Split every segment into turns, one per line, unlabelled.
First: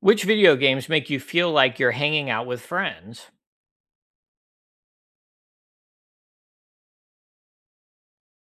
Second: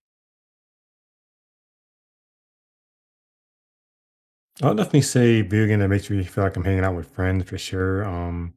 Which video games make you feel like you're hanging out with friends?
I'll definitely say video game that makes me feel like I'm hanging out with friends for sure.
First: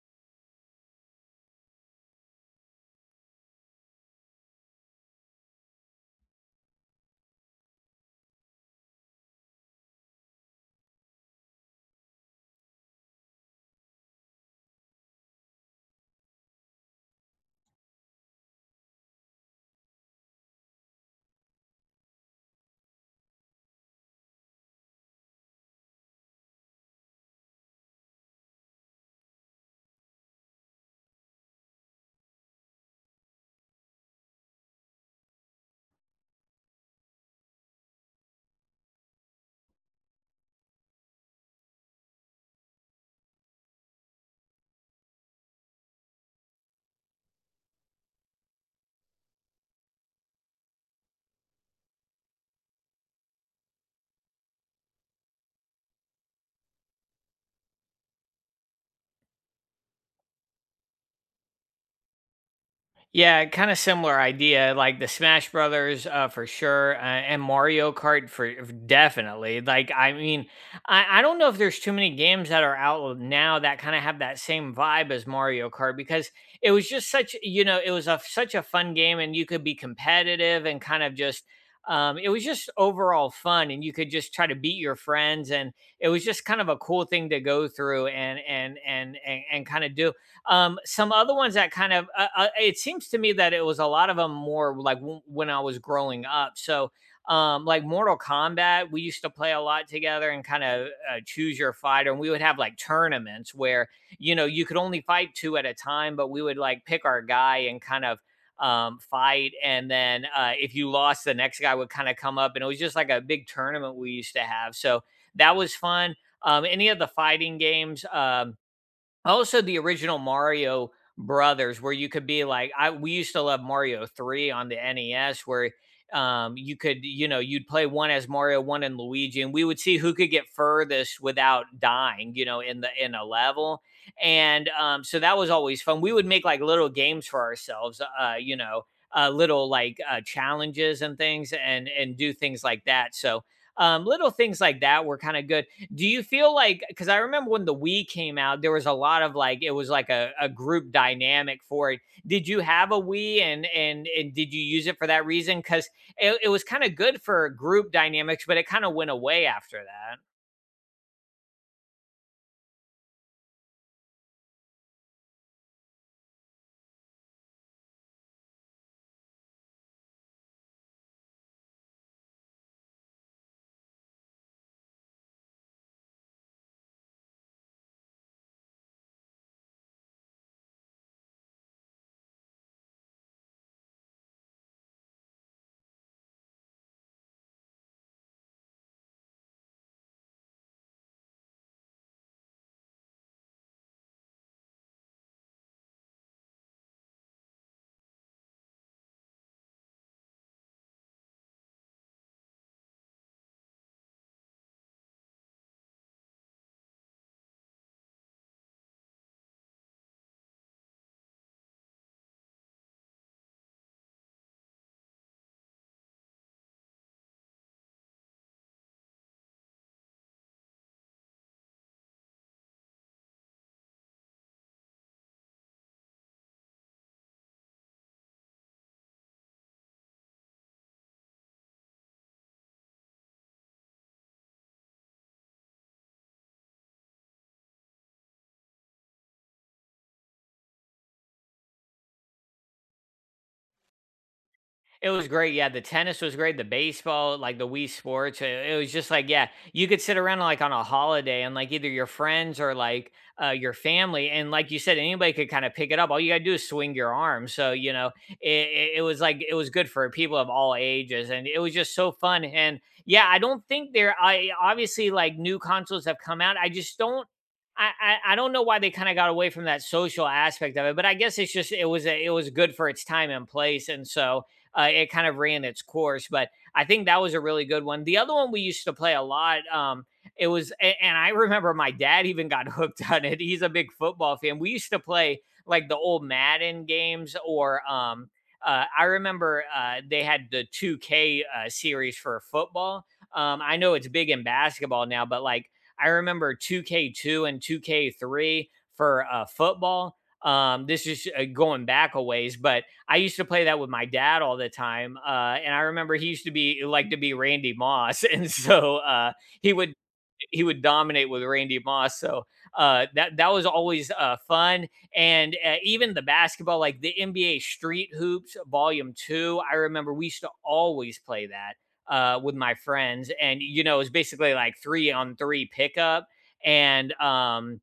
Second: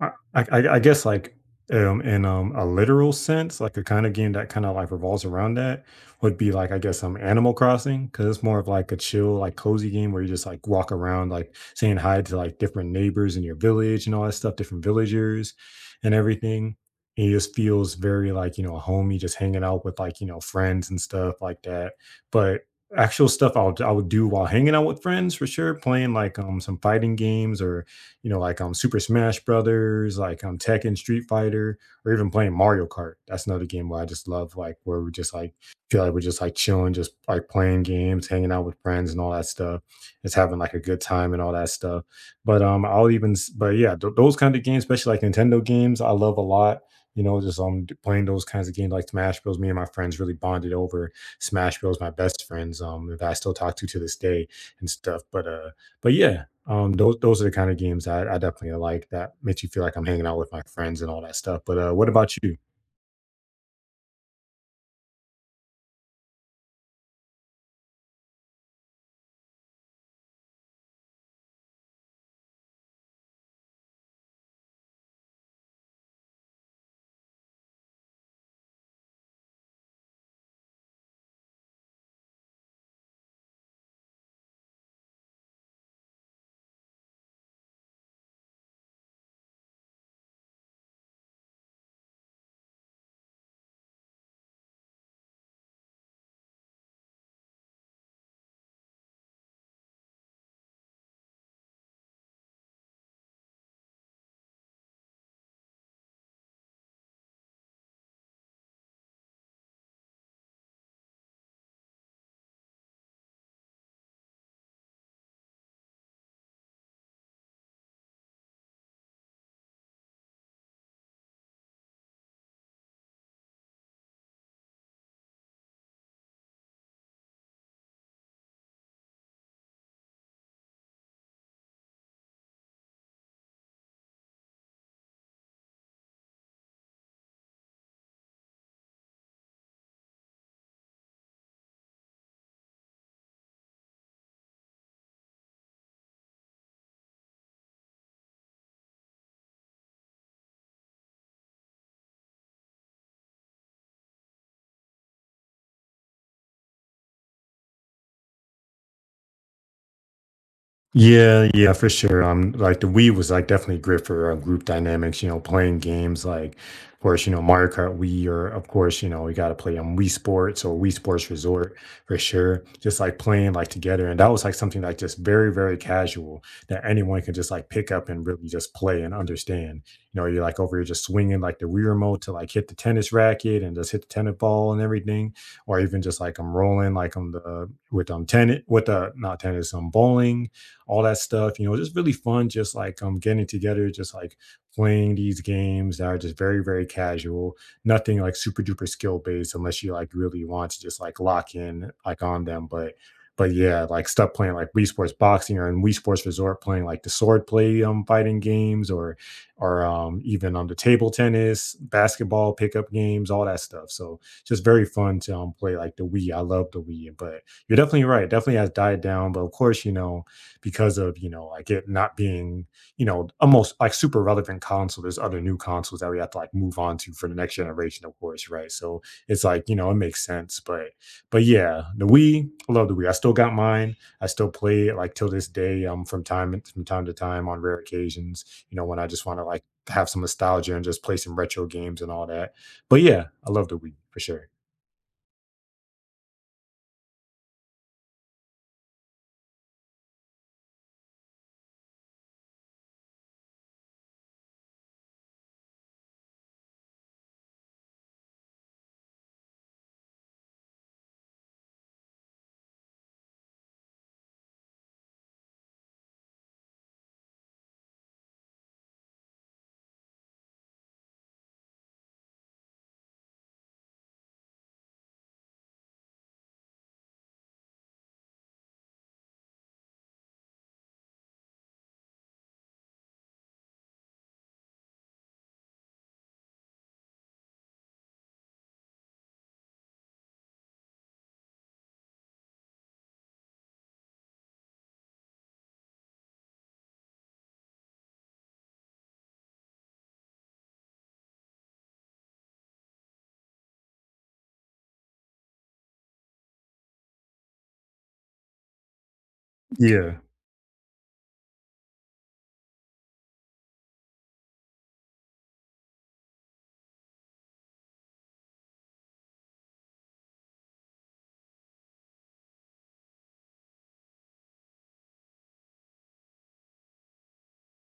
I I I guess, like, in a literal sense, like, a kinda game that kinda, like, revolves around that would be, like, I guess, Animal Crossing, because it's more of, like, a chill, like, cozy game where you just, like, walk around, like, saying hi to, like, different neighbors in your village and all that stuff, different villagers and everything, and it just feels very, like, you know, homey, just hanging out with, like, you know, friends and stuff like that. But actual stuff I will I would do while hanging out with friends, for sure, playing, like, some fighting games, or you know, like Super Smash Brothers, like Tekken, Street Fighter, or even playing Mario Kart. That's another game where I just love, like, where we just like feel like we're just like chilling, just like playing games, hanging out with friends and all that stuff. It's having like a good time and all that stuff. But yeah, those kind of games, especially like Nintendo games, I love a lot. You know, just playing those kinds of games like Smash Bros. Me and my friends really bonded over Smash Bros. My best friends, that I still talk to this day and stuff. But yeah, those are the kind of games I definitely like that makes you feel like I'm hanging out with my friends and all that stuff. But, what about you?
Yeah, kind of similar idea, like the Smash Brothers, for sure, and Mario Kart definitely. Like, I mean, I don't know if there's too many games that are out now that kind of have that same vibe as Mario Kart because it was just such, you know, it was a such a fun game, and you could be competitive and kind of just, it was just overall fun, and you could just try to beat your friends, and it was just kind of a cool thing to go through and kind of do. Some other ones that kind of it seems to me that it was a lot of them more like when I was growing up. So like Mortal Kombat, we used to play a lot together and kind of choose your fighter. And we would have like tournaments where you know you could only fight two at a time, but we would like pick our guy and kind of fight. And then if you lost, the next guy would kind of come up, and it was just like a big tournament we used to have. So that was fun. Any of the fighting games. Also, the original Mario Brothers, where you could be like, I we used to love Mario 3 on the NES, where, you could, you know, you'd play one as Mario, one in Luigi, and we would see who could get furthest without dying, you know, in a level, and, so that was always fun. We would make, like, little games for ourselves, you know, little, like, challenges and things and do things like that, so, little things like that were kinda good. Do you feel like because I remember when the Wii came out, there was a lot of like it was like a group dynamic for it. Did you have a Wii and did you use it for that reason? Because it was kind of good for group dynamics, but it kind of went away after that.
Yeah, yeah, for sure. Like the Wii was like definitely great for group dynamics. You know, playing games like, of course, you know, Mario Kart Wii, or of course, you know, we got to play on Wii Sports or Wii Sports Resort, for sure. Just like playing like together, and that was like something like just very very casual that anyone can just like pick up and really just play and understand. You know, you're like over here just swinging like the Wii remote to like hit the tennis racket and just hit the tennis ball and everything, or even just like I'm rolling like on the with tennis with the not tennis bowling, all that stuff. You know, just really fun, just like getting together, just like playing these games that are just very, very casual, nothing like super duper skill based unless you like really want to just like lock in like on them. But yeah, like stuff playing like Wii Sports Boxing, or in Wii Sports Resort playing like the sword play fighting games, or even on the table tennis, basketball pickup games, all that stuff. So just very fun to play like the Wii. I love the Wii, but you're definitely right. It definitely has died down, but of course, you know, because of, you know, like it not being, you know, almost like super relevant console, there's other new consoles that we have to like move on to for the next generation, of course, right? So it's like, you know, it makes sense. But yeah, the Wii, I love the Wii. I still got mine. I still play it like till this day, um, from time to time on rare occasions, you know, when I just want to like have some nostalgia and just play some retro games and all that. But yeah, I love the Wii, for sure.
It was great, yeah, the tennis was great, the baseball, like, the Wii Sports, I it was just like, yeah, you could sit around, like, on a holiday and, like, either your friends or, like, your family, and like you said, anybody could kinda pick it up, all you gotta do is swing your arm, so, you know, it was like it was good for people of all ages, and it was just so fun, and, yeah, I don't think there I obviously, like, new consoles have come out, I just don't I don't know why they kinda got away from that social aspect of it, but I guess it's just it was good for its time and place, and so, it kind of ran its course. But I think that was a really good one. The other one we used to play a lot. It was, and I remember my dad even got hooked on it. He's a big football fan. We used to play like the old Madden games, or I remember they had the 2K series for football. I know it's big in basketball now, but like I remember 2K2 and 2K3 for football. This is going back a ways, but I used to play that with my dad all the time, and I remember he used to be like to be Randy Moss, and so he would
Yeah.
dominate with Randy Moss. So that was always fun, and even the basketball, like the NBA Street Hoops Volume Two, I remember we used to always play that with my friends, and you know it was basically like three on three pickup, and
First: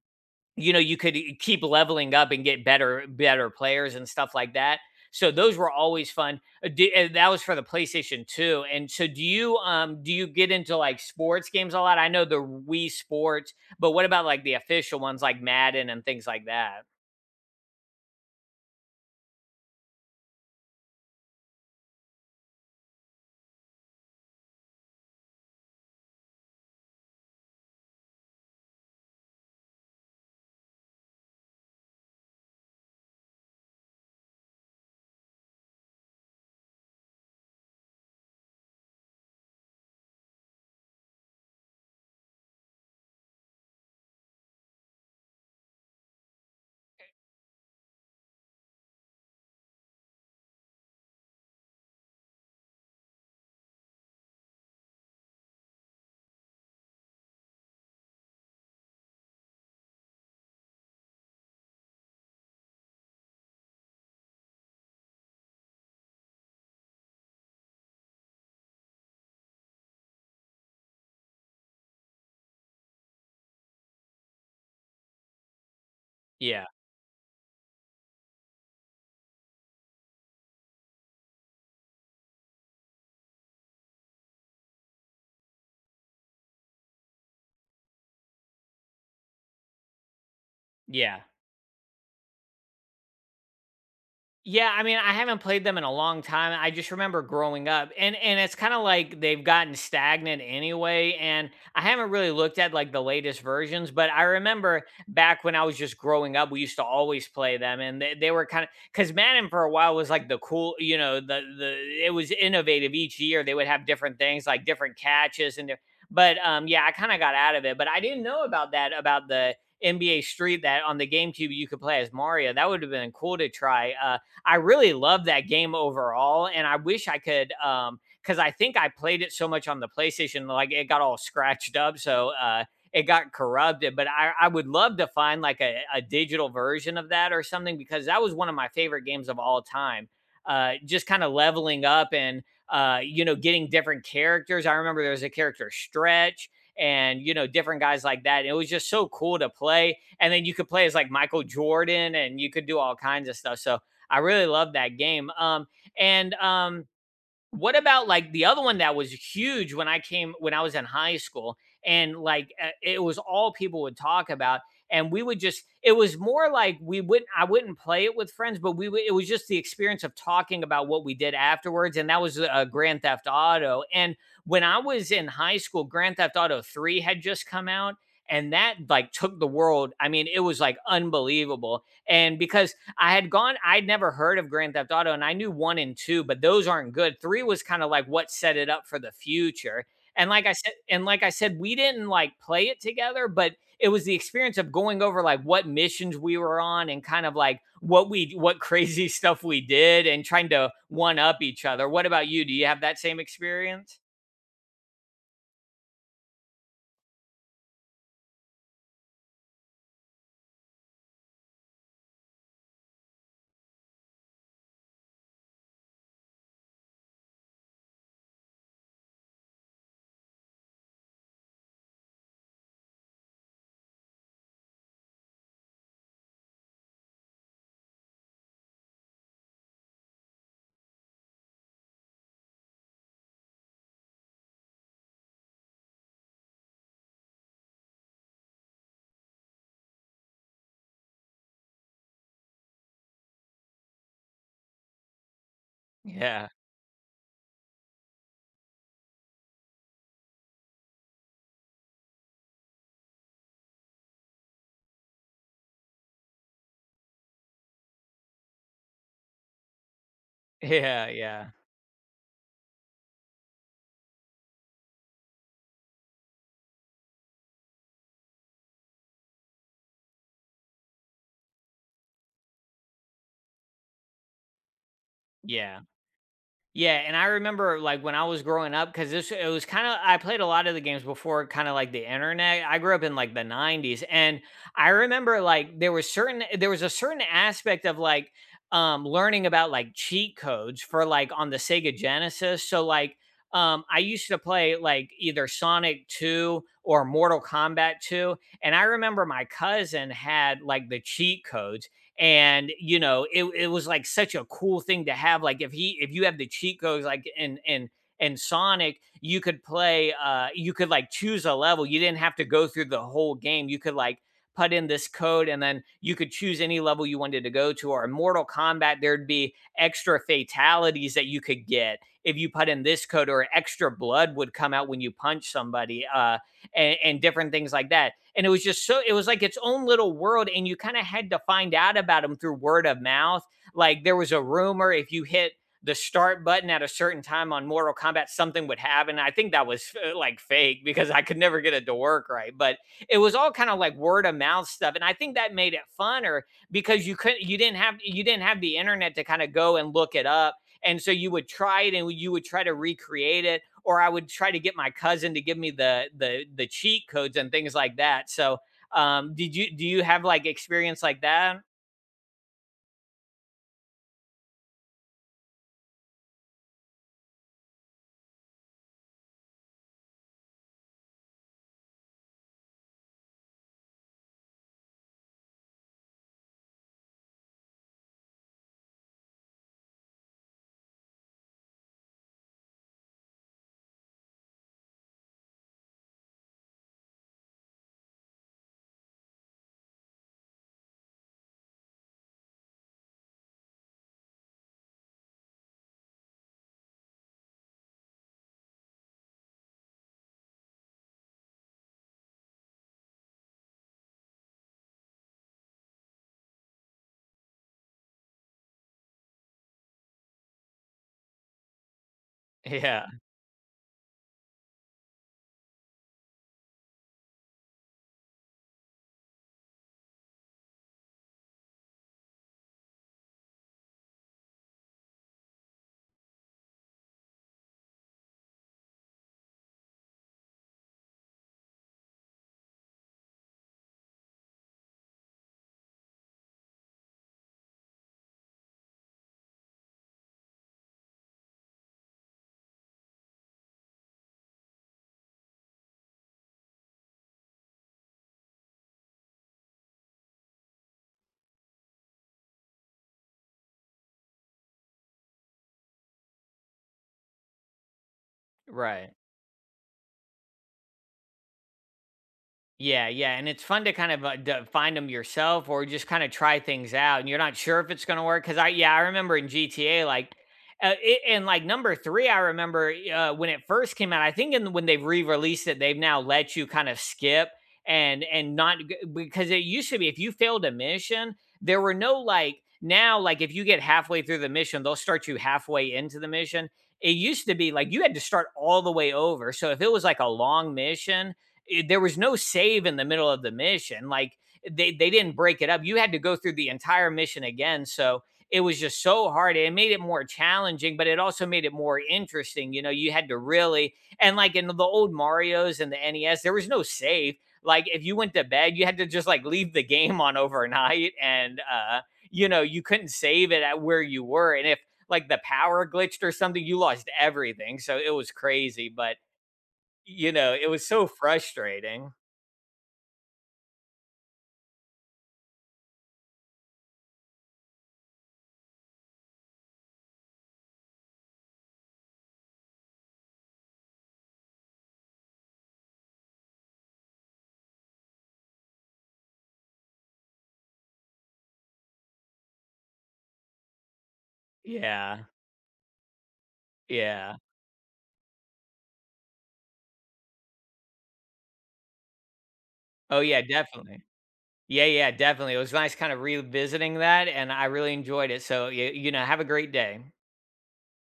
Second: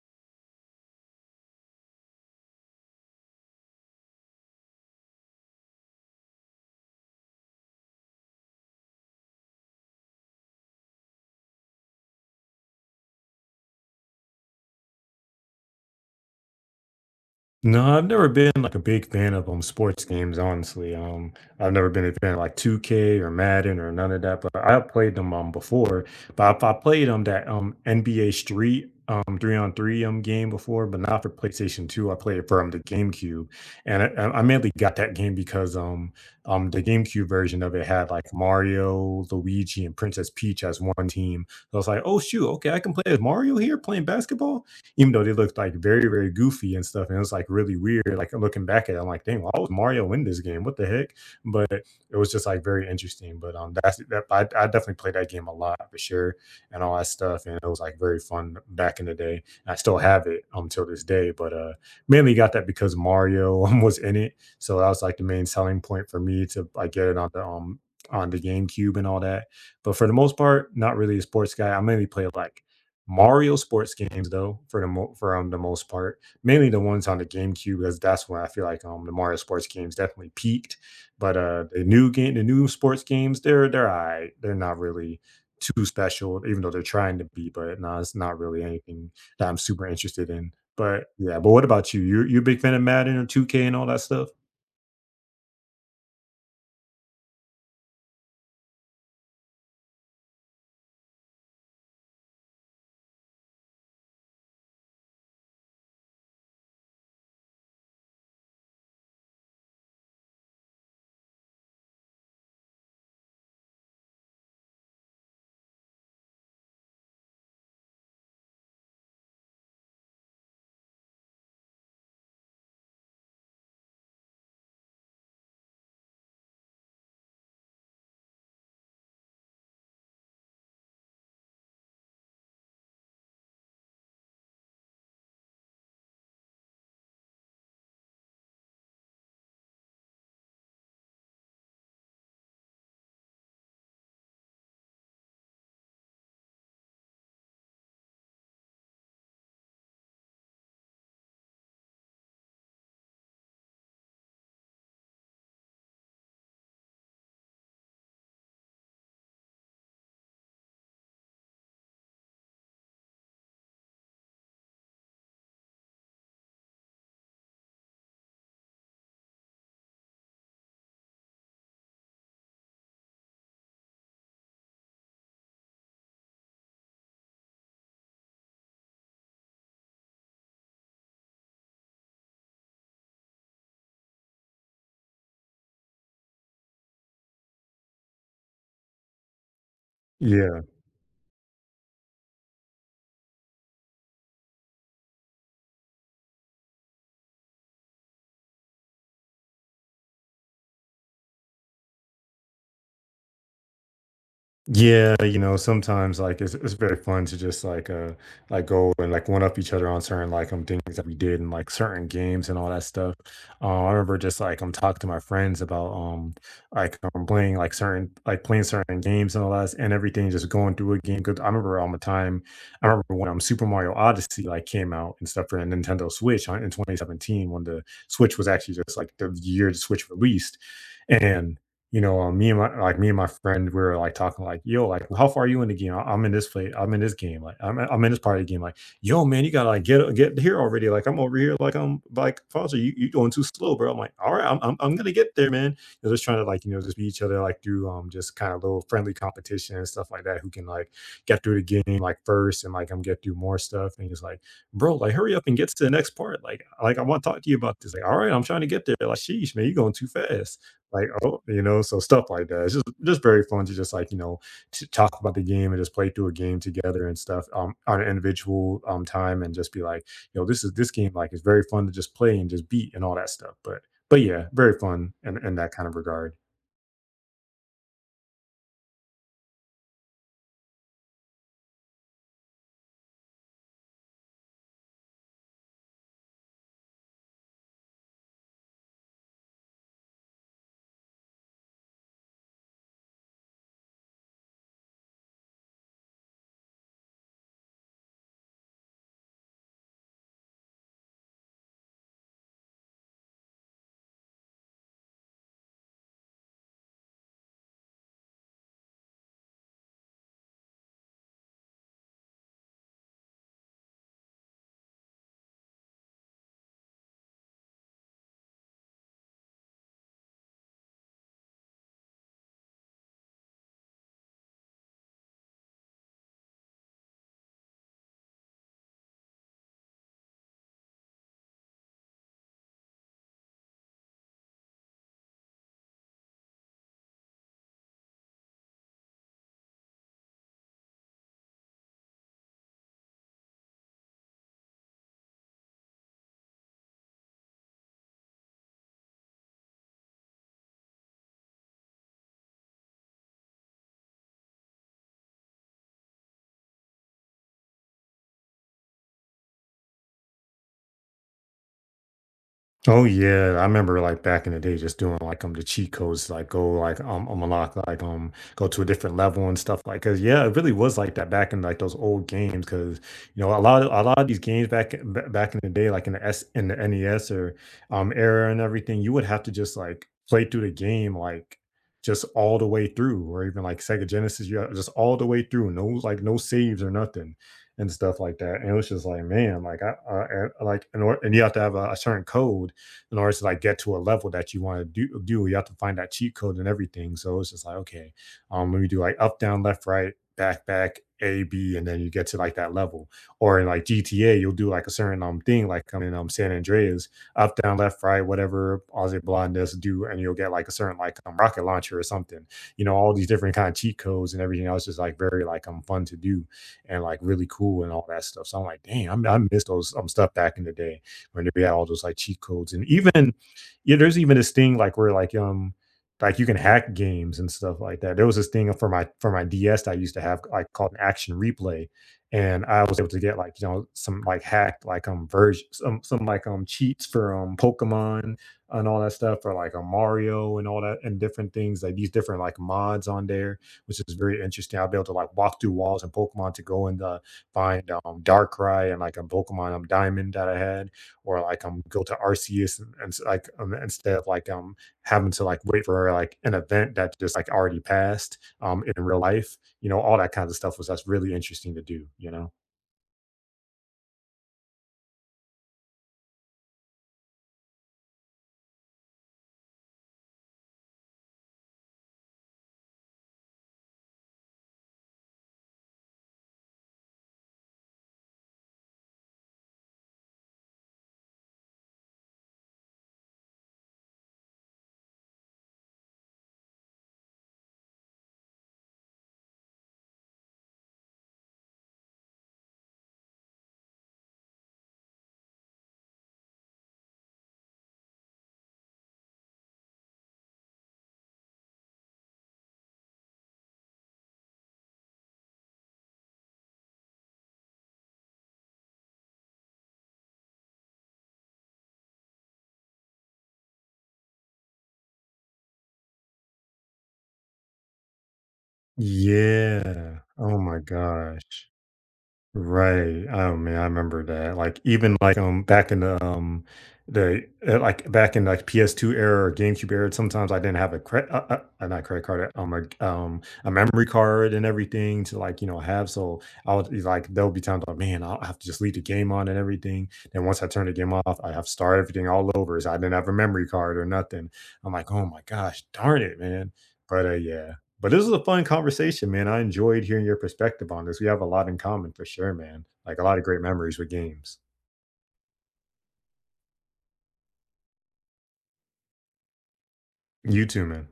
you know, you could keep leveling up and get better players and stuff like that. So those were always fun. And that was for the PlayStation 2. And so do you get into like sports games a lot? I know the Wii Sports, but what about like the official ones like Madden and things like that?
No, I've never been like a big fan of sports games, honestly. I've never been a fan of like 2K or Madden or none of that, but I have played them before. But I played that NBA Street three on three game before, but not for PlayStation 2. I played it for the GameCube. And I mainly got that game because um the GameCube version of it had like Mario, Luigi, and Princess Peach as one team. So I was like, oh shoot, okay, I can play as Mario here playing basketball, even though they looked like very, very goofy and stuff. And it was like really weird. Like looking back at it, I'm like, dang, why was Mario in this game? What the heck? But it was just like very interesting. But that's that I definitely played that game a lot, for sure, and all that stuff. And it was like very fun back in the day. And I still have it until this day. But mainly got that because Mario was in it. So that was like the main selling point for me to like get it on the GameCube and all that. But for the most part, not really a sports guy. I mainly play like Mario sports games though, for the most part,
Yeah.
mainly the ones on the GameCube, because that's when I feel like, the Mario sports games definitely peaked, but, the new sports games, they're alright. They're not really too special, even though they're trying to be, but no, it's not really anything that I'm super interested in. But
Yeah.
yeah, but what about you? You a big fan of Madden or 2K and all that stuff?
Yeah, I mean, I haven't played them in a long time. I just remember growing up, and it's kind of like they've gotten stagnant anyway. And I haven't really looked at like the latest versions, but I remember back when I was just growing up, we used to always play them, and they were kind of because Madden for a while was like the cool, you know, the it was innovative each year. They would have different things like different catches and. But yeah, I kind of got out of it, but I didn't know about that about the NBA Street that on the GameCube you could play as Mario. That would have been cool to try. I really love that game overall, and I wish I could. Because I think I played it so much on the PlayStation, like it got all scratched up. So it got corrupted. But I would love to find like a digital version of that or something because that was one of my favorite games of all time. Just kind of leveling up and you know getting different characters. I remember there was a character stretch and you know different guys like that. And it was just so cool to play. And then you could play as like Michael Jordan and you could do all kinds of stuff. So I really love that game. And What about like the other one that was huge when I was in high school, and like it was all people would talk about, and we would just it was more like we wouldn't I wouldn't play it with friends, but we would it was just the experience of talking about what we did afterwards, and that was Grand Theft Auto. And when I was in high school, Grand Theft Auto Three had just come out. And that like took the world. I mean, it was like unbelievable. And because I had gone, I'd never heard of Grand Theft Auto, and I knew one and two, but those aren't good. Three was kind of like what set it up for the future. And like I
Yeah.
said, and like I said, we didn't like play it together, but it was the experience of going over like what missions we were on and kind of like what we what crazy stuff we did and trying to one up each other. What about you? Do you have that same experience?
Yeah, you know, sometimes like it's very fun to just like go and like one up each other on certain like things that we did and like certain games and all that stuff. I remember just like I'm talking to my friends about like playing like certain like playing certain games and all that and everything, just going through a game. Because I remember all the time, I remember when Super Mario Odyssey like came out and stuff for the Nintendo Switch in 2017 when the Switch was actually just like the year the Switch released. And you know, me and my friend, we were like talking like, "Yo, like, how far are you in the game? I'm in this play. I'm in this game. Like, I'm in this part of the game. Like, yo, man, you gotta like get here already. Like, I'm over here." Like, I'm like, "Foster, you going too slow, bro." I'm like, "All right, I'm gonna get there, man." They're just trying to
Yeah.
like, you know, just be each other like through just kind of little friendly competition and stuff like that. Who can like get through the game like first and like I'm get through more stuff and just like, "Bro, like hurry up and get to the next part. Like I want to talk to you about this." Like, "All right, I'm trying to get there. Like, sheesh, man, you going too fast," like,
Yeah.
oh,
Yeah.
you know. So stuff like that. It's just very fun to just like, you know, to talk about the game and just play through a game together and stuff on an individual time and just be like, you know, this is this game like it's very fun to just play and just beat and all that stuff. But yeah, very fun in that
Yeah.
kind of regard.
Yeah, and I remember like when I was growing up because this it was kind of I played a lot of the games before kind of like the internet. I grew up in like the '90s, and I remember like there was a certain aspect of like learning about like cheat codes for like on the Sega Genesis. So like I used to play like either Sonic 2 or Mortal Kombat 2, and I remember my cousin had like the cheat codes and you know it was like such a cool thing to have like if you have the cheat codes like in sonic you could play you could like choose a level, you didn't have to go through the whole game, you could like put in this code and then you could choose any level you wanted to go to. Or in mortal kombat there'd be extra fatalities that you could get if you put in this code, or extra blood would come out when you punch somebody, and different things like that. And it was just so it was like its own little world, and you kind of had to find out about them through word of mouth. Like there was a rumor if you hit the start button at a certain time on Mortal Kombat, something would happen. I think that was like fake because I could never get it to work right. But it was all kind of like word of mouth stuff, and I think that made it funner because you couldn't, you didn't have the internet to kind of go and look it up, and so you would try it and you would try to recreate it, or I would try to get my cousin to give me the cheat codes and things like that. So, did you do you have like experience like that?
Oh yeah, I remember like back in the day, just doing like the cheat codes, like go like unlock like go to a different level and stuff like. Cause yeah, it really was like that back in like those old games. Cause you know a lot of these games back back in the day, like in the S in the NES or era and everything, you would have to just like play through the game like just all the way through, or even like Sega Genesis, you just all the way through, no like no saves or nothing and stuff like that. And it was just like, man, like like in order, and you have to have a certain code in order to like get to a level that you want to do, you have to find that cheat code and everything. So it's just like, okay, let me do like up, down, left, right, back, back, A, B, and then you get to like that level. Or in like GTA, you'll do like a certain thing, like I'm in San Andreas, up, down, left, right, whatever Ozzy Blondes do, and you'll get like a certain like rocket launcher or something. You know,
Yeah,
all these different kind of cheat codes and everything else is like very like fun to do and like really cool and all that stuff. So I'm like, dang, I miss those stuff back in the day when they had all those like cheat codes. And even yeah, there's even this thing like where like you can hack games and stuff like that. There was this thing for my DS that I used to have like called an action replay. And I was able to get like, you know, some like hacked like version, some like cheats for Pokemon and all that stuff, or like a Mario and all that and different things, like these different like mods on there, which is very interesting. I'll be able to like walk through walls and Pokemon to go and find Darkrai and like a Pokemon Diamond that I had, or like go to Arceus, and, like instead of like having to like wait for like an event that just like already passed in
right.
real life, you know, all that kind of stuff was that's really interesting to do, you know.
Yeah, yeah, and it's fun to kind of find them yourself or just kind of try things out, and you're not sure if it's going to work. Yeah, I remember in GTA, like, and like number three, I remember when it first came out. When they've re-released it, they've now let you kind of skip and not g- because it used to be if you failed a mission, there were no like now like if you get halfway through the mission, they'll start you halfway into the mission. It used to be like you had to start all the way over. So if it was like a long mission there was no save in the middle of the mission. Like they didn't break it up. You had to go through the entire mission again. So it was just so hard. It made it more challenging, but it also made it more interesting. You know, you had to really and like in the old Mario's and the NES, there was no save. Like if you went to bed, you had to just like leave the game on overnight and you know, you couldn't save it at where you were, and if like the power glitched or something, you lost everything. So it was crazy, but
Yeah.
you know,
Oh
it
my
was so
gosh.
frustrating.
Right. Oh man, I remember that. Like even like back in the like back in like PS2 era or GameCube era, sometimes I didn't have a not credit card, a, a memory card and everything to like you know have. So I would be like there'll be times like, man, I'll have to just leave the game on and everything. And once I turn the game off, I have to start everything all over. So I didn't have a memory card or nothing. I'm like,
Yeah,
oh my gosh, darn it, man. But
yeah.
yeah. But this was a fun conversation, man. I enjoyed hearing your perspective on this. We have a lot in common, for sure, man. Like
Oh,
a lot
yeah,
of great memories
definitely.
with games.
Yeah, yeah, definitely. It was nice kind of revisiting that, and I really enjoyed it. So, you know, have a great day.
You too, man.